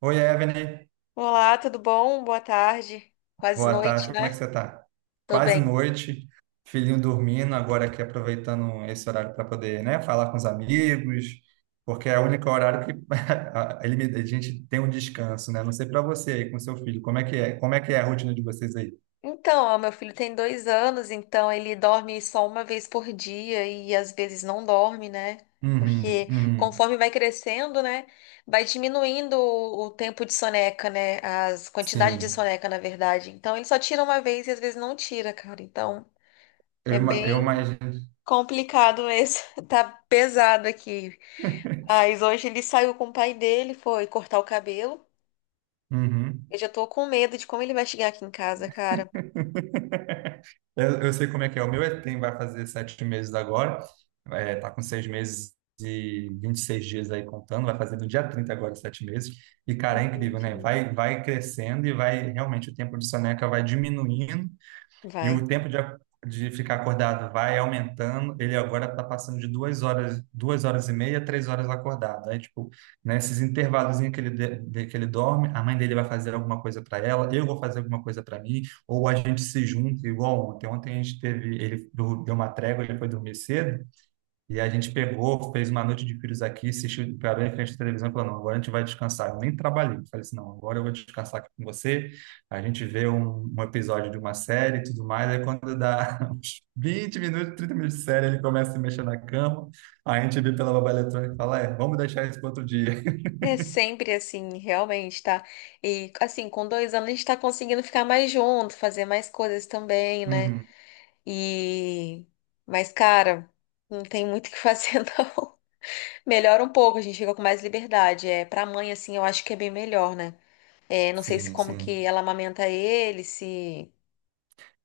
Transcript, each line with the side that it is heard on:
right: Oi, Evelyn.
left: Olá, tudo bom? Boa tarde. Quase
right: Boa
left: noite,
right: tarde, como é que
left: né?
right: você tá?
left: Tô
right: Quase
left: bem.
right: noite, filhinho dormindo, agora aqui aproveitando esse horário para poder, né, falar com os amigos, porque é o único horário que a gente tem um descanso, né? Não sei para você aí com seu filho, como é que é? Como é que é a rotina de vocês aí?
left: Então, ó, meu filho tem 2 anos, então ele dorme só uma vez por dia e às vezes não dorme, né?
right: Uhum,
left: Porque,
right: uhum,
left: conforme vai crescendo, né, vai diminuindo o tempo de soneca, né? As quantidades de
right: sim.
left: soneca, na verdade. Então, ele só tira uma vez e às vezes não tira, cara. Então,
right: Eu,
left: é
right: ima- eu
left: bem
right: imagino.
left: complicado isso. Tá pesado aqui. Mas hoje ele saiu com o pai dele, foi cortar o cabelo.
right: Uhum.
left: Eu já tô com medo de como ele vai chegar aqui em casa, cara.
right: Eu sei como é que é. O meu vai fazer 7 meses agora, é, tá com 6 meses e 26 dias aí contando, vai fazer no dia 30 agora, 7 meses. E, cara, é incrível, né?
left: Entendi.
right: Vai crescendo e vai, realmente, o tempo de soneca vai diminuindo e o
left: Vai.
right: tempo de, de ficar acordado vai aumentando. Ele agora está passando de 2 horas, 2 horas e meia, 3 horas acordado. Aí, tipo, nesses intervalos em que que ele dorme, a mãe dele vai fazer alguma coisa para ela, eu vou fazer alguma coisa para mim, ou a gente se junta, igual ontem. Ontem a gente teve, deu uma trégua, ele foi dormir cedo, e a gente pegou, fez uma noite de filhos aqui, assistiu para bem em frente à televisão e falou, não, agora a gente vai descansar. Eu nem trabalhei. Falei assim, não, agora eu vou descansar aqui com você. A gente vê um episódio de uma série e tudo mais. Aí quando dá uns 20 minutos, 30 minutos de série, ele começa a se mexer na cama. Aí a gente vê pela babá eletrônica e fala, é, vamos deixar isso para outro dia.
left: É sempre assim, realmente, tá? E, assim, com 2 anos a gente tá conseguindo ficar mais junto, fazer mais coisas também, né?
right: Uhum.
left: E. Mas, cara, não tem muito o que fazer, não. Melhora um pouco, a gente fica com mais liberdade. É, pra mãe, assim, eu acho que é bem melhor, né? É, não sei se
right: Sim,
left: como que
right: sim.
left: ela amamenta ele, se.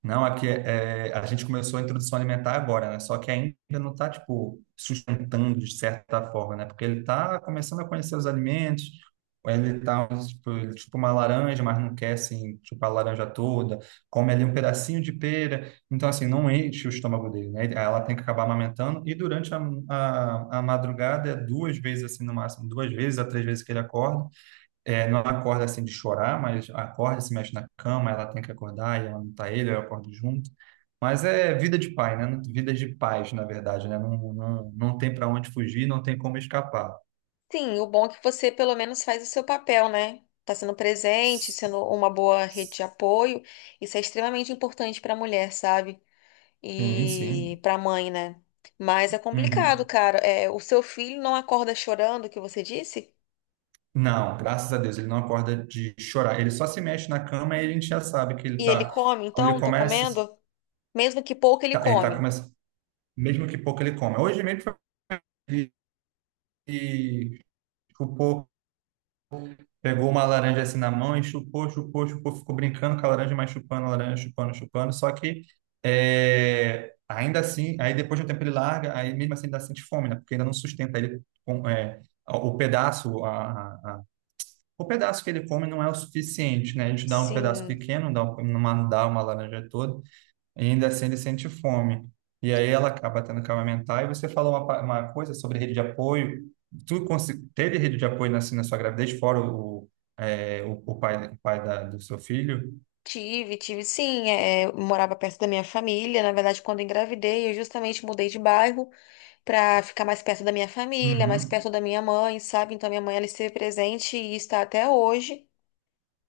right: Não, aqui é, que é, a gente começou a introdução alimentar agora, né? Só que ainda não está, tipo, sustentando de certa forma, né? Porque ele está começando a conhecer os alimentos, ele tá, tipo, ele chupa uma laranja, mas não quer, assim, tipo a laranja toda, come ali um pedacinho de pera, então, assim, não enche o estômago dele, né? Ela tem que acabar amamentando, e durante a madrugada é duas vezes, assim, no máximo, duas vezes a três vezes que ele acorda, é, não acorda assim de chorar, mas acorda, se mexe na cama, ela tem que acordar e ela não tá ele, eu acordo junto. Mas é vida de pai, né? Vida de paz, na verdade, né? Não, não, não tem para onde fugir, não tem como escapar.
left: Sim, o bom é que você pelo menos faz o seu papel, né? Tá sendo presente, sendo uma boa rede de apoio. Isso é extremamente importante pra mulher, sabe?
right: Sim, sim.
left: E pra mãe, né? Mas é complicado,
right: Uhum.
left: cara. É, o seu filho não acorda chorando, que você disse?
right: Não, graças a Deus, ele não acorda de chorar. Ele só se mexe na cama e a gente já sabe que ele
left: E ele
right: tá.
left: come,
right: Quando ele
left: então? Tá
right: começa,
left: comendo? Mesmo que pouco, ele
right: ele tá
left: come.
right: começando, mesmo que pouco ele come. Hoje mesmo foi- ele chupou, pegou uma laranja assim na mão e chupou, chupou, chupou, ficou brincando com a laranja, mas chupando a laranja, chupando, chupando. Só que é, ainda assim, aí depois de um tempo ele larga, aí mesmo assim ele ainda sente fome, né? Porque ainda não sustenta ele com, é, o pedaço, a- o pedaço que ele come não é o suficiente, né? A gente dá um pedaço
left: Sim,
right: pequeno, dá, não dá uma laranja toda e ainda assim ele sente fome. E aí ela acaba tendo que amamentar. E você falou uma coisa sobre rede de apoio. Teve rede de apoio na, assim, na sua gravidez, fora o, é, o pai do seu filho?
left: tive sim. É, eu morava perto da minha família. Na verdade, quando eu engravidei, eu justamente mudei de bairro para ficar mais perto da minha família, mais
right: Uhum,
left: perto da minha mãe, sabe? Então, minha mãe, ela esteve presente e está até hoje,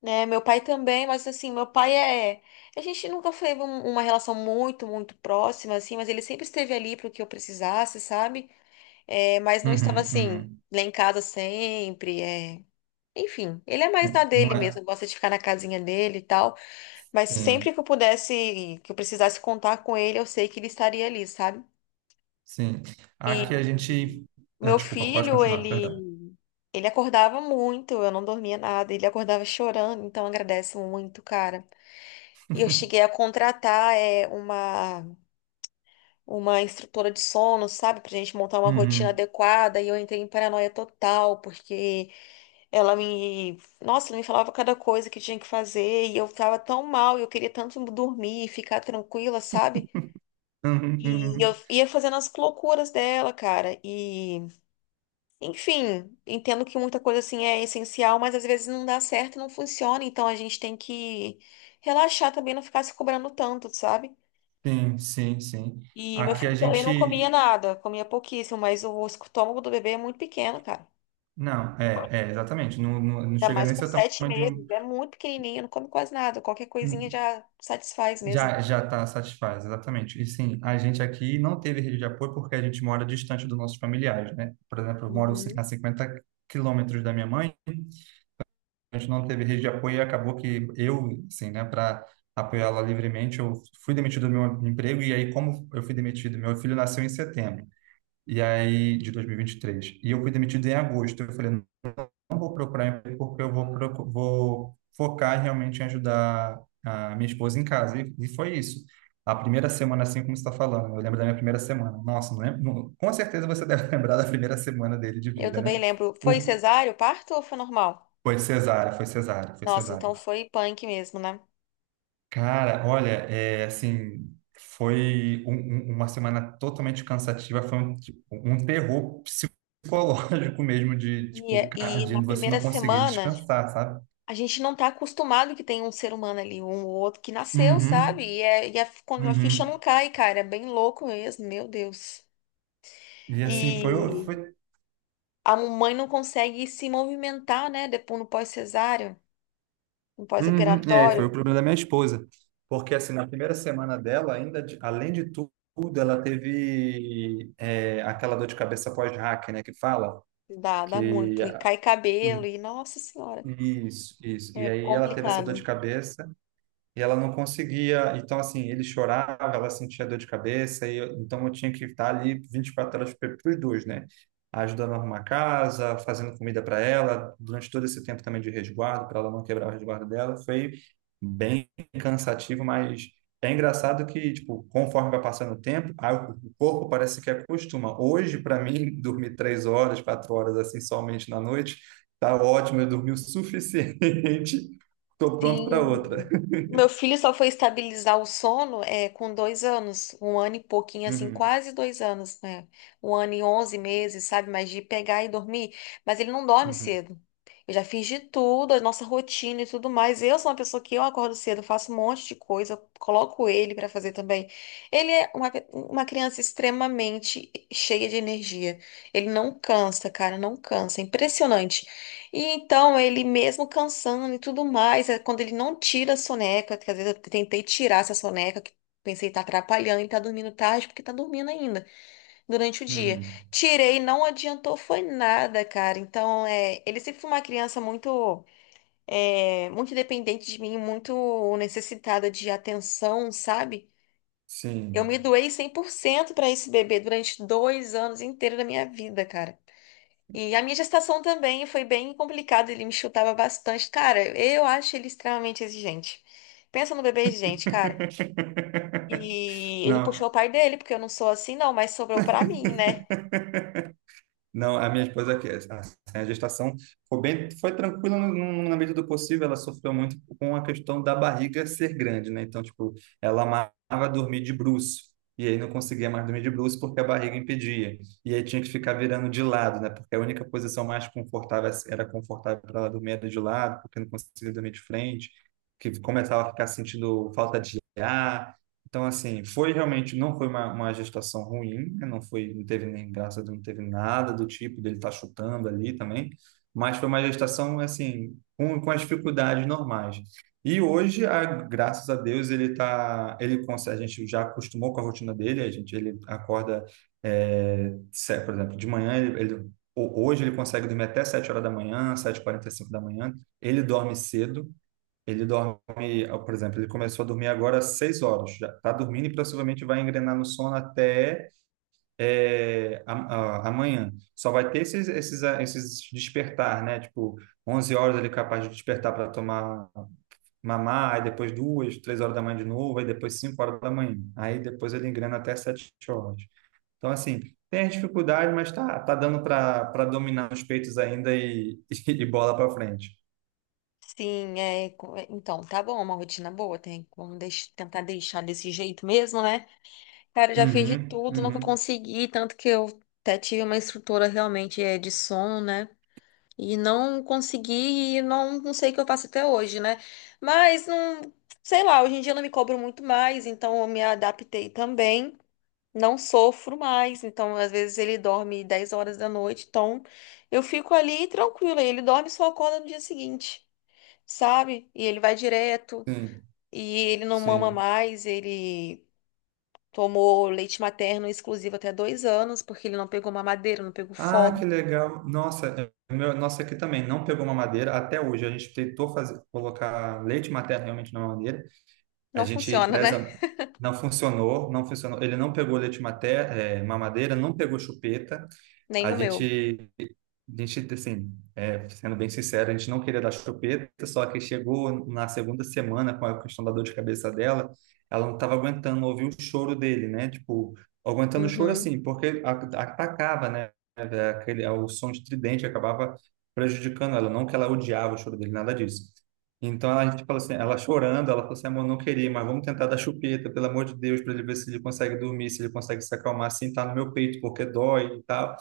left: né? Meu pai também, mas, assim, meu pai é, a gente nunca foi um- uma relação muito, muito próxima assim, mas ele sempre esteve ali para o que eu precisasse, sabe? É, mas não estava
right: uhum,
left: assim
right: uhum.
left: lá em casa sempre. Enfim, ele é mais da
right: Não, não
left: dele
right: é?
left: mesmo, gosta de ficar na casinha dele e tal, mas
right: Sim,
left: sempre que eu pudesse, que eu precisasse contar com ele, eu sei que ele estaria ali, sabe?
right: sim. Aqui a gente. Ah,
left: Meu
right: desculpa, pode
left: filho,
right: continuar, perdão.
left: ele acordava muito, eu não dormia nada, ele acordava chorando, então agradeço muito, cara. E eu cheguei a contratar, é, uma instrutora de sono, sabe, pra gente montar uma rotina
right: Uhum.
left: adequada, e eu entrei em paranoia total, porque ela me, nossa, ela me falava cada coisa que tinha que fazer, e eu tava tão mal, e eu queria tanto dormir e ficar tranquila, sabe?
right: Uhum,
left: E eu
right: uhum.
left: ia fazendo as loucuras dela, cara. Enfim, entendo que muita coisa assim é essencial, mas às vezes não dá certo, não funciona, então a gente tem que relaxar também, não ficar se cobrando tanto, sabe?
right: Sim, sim, sim.
left: E meu
right: Aqui a
left: filho também não comia
right: gente.
left: nada, comia pouquíssimo, mas o estômago do bebê é muito pequeno, cara.
right: Não, é, é exatamente. Não, não, não
left: Ainda
right: chega
left: mais
right: nem a
left: com
right: ser o
left: sete
right: tamanho
left: meses,
right: de
left: é muito pequenininho, não come quase nada, qualquer coisinha
right: um.
left: já satisfaz mesmo.
right: Já está satisfaz, exatamente. E sim, a gente aqui não teve rede de apoio porque a gente mora distante dos nossos familiares, né? Por exemplo, eu moro
left: Uhum.
right: a 50 quilômetros da minha mãe, a gente não teve rede de apoio e acabou que eu, sim, né, para apoiá-la livremente, eu fui demitido do meu emprego e aí, como eu fui demitido, meu filho nasceu em setembro, e aí, de dois mil e vinte e três, e eu fui demitido em agosto. Eu falei, não vou procurar emprego porque eu vou, vou focar realmente em ajudar a minha esposa em casa. E foi isso. A primeira semana, assim como você está falando, eu lembro da minha primeira semana. Nossa, não lembro, não, com certeza você deve lembrar da primeira semana dele de
left: Eu
right: vida,
left: também
right: né?
left: lembro, foi
right: O,
left: cesárea, o parto ou foi normal?
right: foi cesárea, foi cesárea, foi
left: Nossa,
right: cesárea.
left: então foi punk mesmo, né?
right: Cara, olha, é, assim, foi uma semana totalmente cansativa, foi um, tipo, um terror psicológico mesmo de,
left: E,
right: tipo,
left: é, e
right: de
left: na
right: você
left: primeira
right: não conseguir
left: semana.
right: descansar, sabe?
left: A gente não tá acostumado que tem um ser humano ali, um ou outro que nasceu, sabe?
right: Uhum.
left: E, é, quando a ficha não
right: Uhum.
left: cai, cara, é bem louco mesmo, meu Deus.
right: E assim, foi,
left: E
right: foi.
left: a mãe não consegue se movimentar, né? Depois, no pós cesáreo no
right: Uhum. É, foi o
left: pós-operatório,
right: problema da minha esposa. Porque assim, na primeira semana dela, ainda, além de tudo, ela teve é, aquela dor de cabeça pós-hack, né, que fala,
left: dá
right: que...
left: muito. E cai cabelo, e, nossa senhora,
right: Isso, isso. E
left: é
right: aí ela teve essa dor de
left: complicado.
right: cabeça, e ela não conseguia. Então, assim, ele chorava, ela sentia dor de cabeça, e então eu tinha que estar ali 24 horas para os dois, né? Ajudando a arrumar a casa, fazendo comida para ela, durante todo esse tempo também de resguardo, para ela não quebrar o resguardo dela. Foi bem cansativo, mas é engraçado que, tipo, conforme vai passando o tempo, aí o corpo parece que acostuma. Hoje, para mim, dormir 3 horas, 4 horas assim somente na noite, tá ótimo, eu dormi o suficiente, estou pronto para outra.
left: Sim. Meu filho só foi estabilizar o sono, é, com 2 anos, 1 ano e pouquinho, assim,
right: Uhum.
left: quase 2 anos, né? 1 ano e 11 meses, sabe? Mas de pegar e dormir. Mas ele não dorme
right: Uhum,
left: cedo. Eu já fiz de tudo, a nossa rotina e tudo mais. Eu sou uma pessoa que eu acordo cedo, faço um monte de coisa, coloco ele pra fazer também. Ele é uma, uma criança extremamente cheia de energia. Ele não cansa, cara, não cansa. É impressionante. E, então, ele mesmo cansando e tudo mais, é quando ele não tira a soneca, que às vezes eu tentei tirar essa soneca, que pensei tá atrapalhando, ele tá dormindo tarde, porque tá dormindo ainda, durante o dia.
right: uhum.
left: Tirei, não adiantou, foi nada, cara. Então, é, ele sempre foi uma criança muito, é, muito dependente de mim, muito necessitada de atenção, sabe? Eu
right: Sim.
left: me doei 100% pra esse bebê durante 2 anos inteiros da minha vida, cara. E a minha gestação também foi bem complicada, ele me chutava bastante. Cara, eu acho ele extremamente exigente. Pensa no bebê exigente, cara. E ele
right: Não,
left: puxou o pai dele, porque eu não sou assim, não, mas sobrou pra mim, né?
right: não, a minha esposa, assim, a gestação foi bem, foi tranquila na medida do possível, ela sofreu muito com a questão da barriga ser grande, né? Então, tipo, ela amava dormir de bruço, e aí não conseguia mais dormir de bruço porque a barriga impedia, e aí tinha que ficar virando de lado, né? Porque a única posição mais confortável era confortável para ela dormir era de lado, porque não conseguia dormir de frente, que começava a ficar sentindo falta de ar. Então, assim, foi realmente, não foi uma gestação ruim, né? Não foi, não teve nem, graças não teve nada do tipo dele estar chutando ali também, mas foi uma gestação, assim, com as dificuldades normais. E hoje, a, graças a Deus, ele tá, ele consegue, a gente já acostumou com a rotina dele, a gente, ele acorda, é, se- por exemplo, de manhã, hoje ele consegue dormir até 7 horas da manhã, 7:45 da manhã, ele dorme cedo, ele dorme, ó, por exemplo, ele começou a dormir agora às 6 horas. Já está dormindo e possivelmente vai engrenar no sono até é, amanhã. Só vai ter esses, esses despertar, né? Tipo, 11 horas ele é capaz de despertar para tomar mamar, aí depois duas, 3 horas da manhã de novo, aí depois 5 horas da manhã. Aí depois ele engrena até 7 horas. Então, assim, tem a dificuldade, mas tá, tá dando para dominar os peitos ainda e, e, bola para frente.
left: Sim, é. Então, tá bom, é uma rotina boa, tem como tentar deixar desse jeito mesmo, né? Cara, eu já fiz de
right: Uhum,
left: tudo, nunca
right: uhum,
left: consegui, tanto que eu até tive uma instrutora, realmente, é, de som, né? E não consegui, e não, não sei o que eu faço até hoje, né? Mas não, sei lá, hoje em dia eu não me cobro muito mais, então eu me adaptei também. Não sofro mais, então às vezes ele dorme 10 horas da noite, então eu fico ali tranquila. E ele dorme e só acorda no dia seguinte, sabe? E ele vai direto,
right: sim,
left: e ele não mama
right: sim.
left: mais, ele tomou leite materno exclusivo até 2 anos, porque ele não pegou mamadeira, não pegou
right: Ah,
left: forno.
right: que legal. Nossa, é meu, nossa aqui também não pegou uma madeira até hoje. A gente tentou fazer, colocar leite materno realmente na madeira. A
left: Não
right: gente
left: funciona, né?
right: preza, não funcionou, não funcionou. Ele não pegou leite materno, é, mamadeira, não pegou chupeta.
left: Nem
right: A
left: o meu.
right: gente, a gente assim, é, sendo bem sincero, a gente não queria dar chupeta, só que chegou na segunda semana com a questão da dor de cabeça dela, ela não estava aguentando ouvir o choro dele, né? Tipo, aguentando o choro
left: Uhum,
right: assim, porque atacava, né? Aquele, o som de tridente acabava prejudicando ela, não que ela odiava o choro dele, nada disso. Então a gente falou assim, ela chorando, ela falou assim, amor, não queria, mas vamos tentar dar chupeta, pelo amor de Deus, para ele ver se ele consegue dormir, se ele consegue se acalmar, assim, tá no meu peito, porque dói e tal.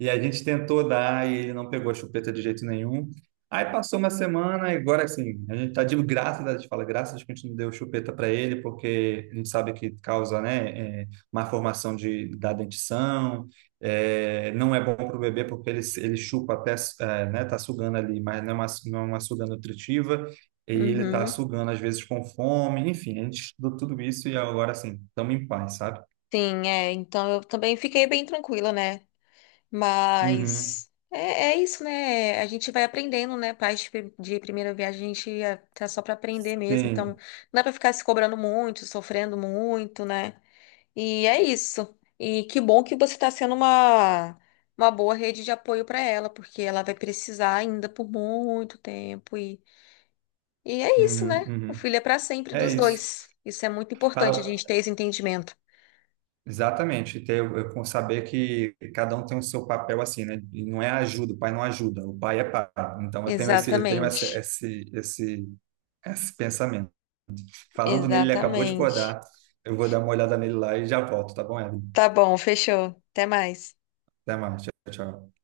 right: E a gente tentou dar e ele não pegou a chupeta de jeito nenhum. Aí passou uma semana e agora assim, a gente tá de graça, a gente fala graças a Deus que a gente não deu chupeta para ele, porque a gente sabe que causa, né, é, má formação de, da dentição, é, não é bom para o bebê porque ele chupa até, é, né, tá sugando ali, mas não é uma, não é uma suga nutritiva, e ele tá
left: uhum.
right: sugando às vezes com fome, enfim, a gente estudou tudo isso e agora assim, estamos em paz, sabe?
left: Sim, é. Então eu também fiquei bem tranquila, né?
right: Uhum,
left: Mas é, é isso, né? A gente vai aprendendo, né? Pais de primeira viagem, a gente é, tá só pra aprender mesmo. Então não
right: sim,
left: dá pra ficar se cobrando muito, sofrendo muito, né? E é isso. E que bom que você tá sendo uma boa rede de apoio pra ela, porque ela vai precisar ainda por muito tempo. E é isso, né?
right: uhum,
left: O
right: uhum.
left: filho é pra sempre
right: É
left: dos
right: isso.
left: dois. Isso é muito importante, a
right: Pra-
left: gente ter esse entendimento.
right: Exatamente, ter, eu, com saber que cada um tem o seu papel assim, né? E não é ajuda, o pai não ajuda, o pai é pai. Então eu tenho esse, eu tenho
left: Exatamente.
right: esse pensamento. Falando nele, ele acabou de
left: Exatamente.
right: acordar. Eu vou dar uma olhada nele lá e já volto, tá bom, Edson?
left: Tá bom, fechou. Até mais.
right: Até mais, tchau, tchau.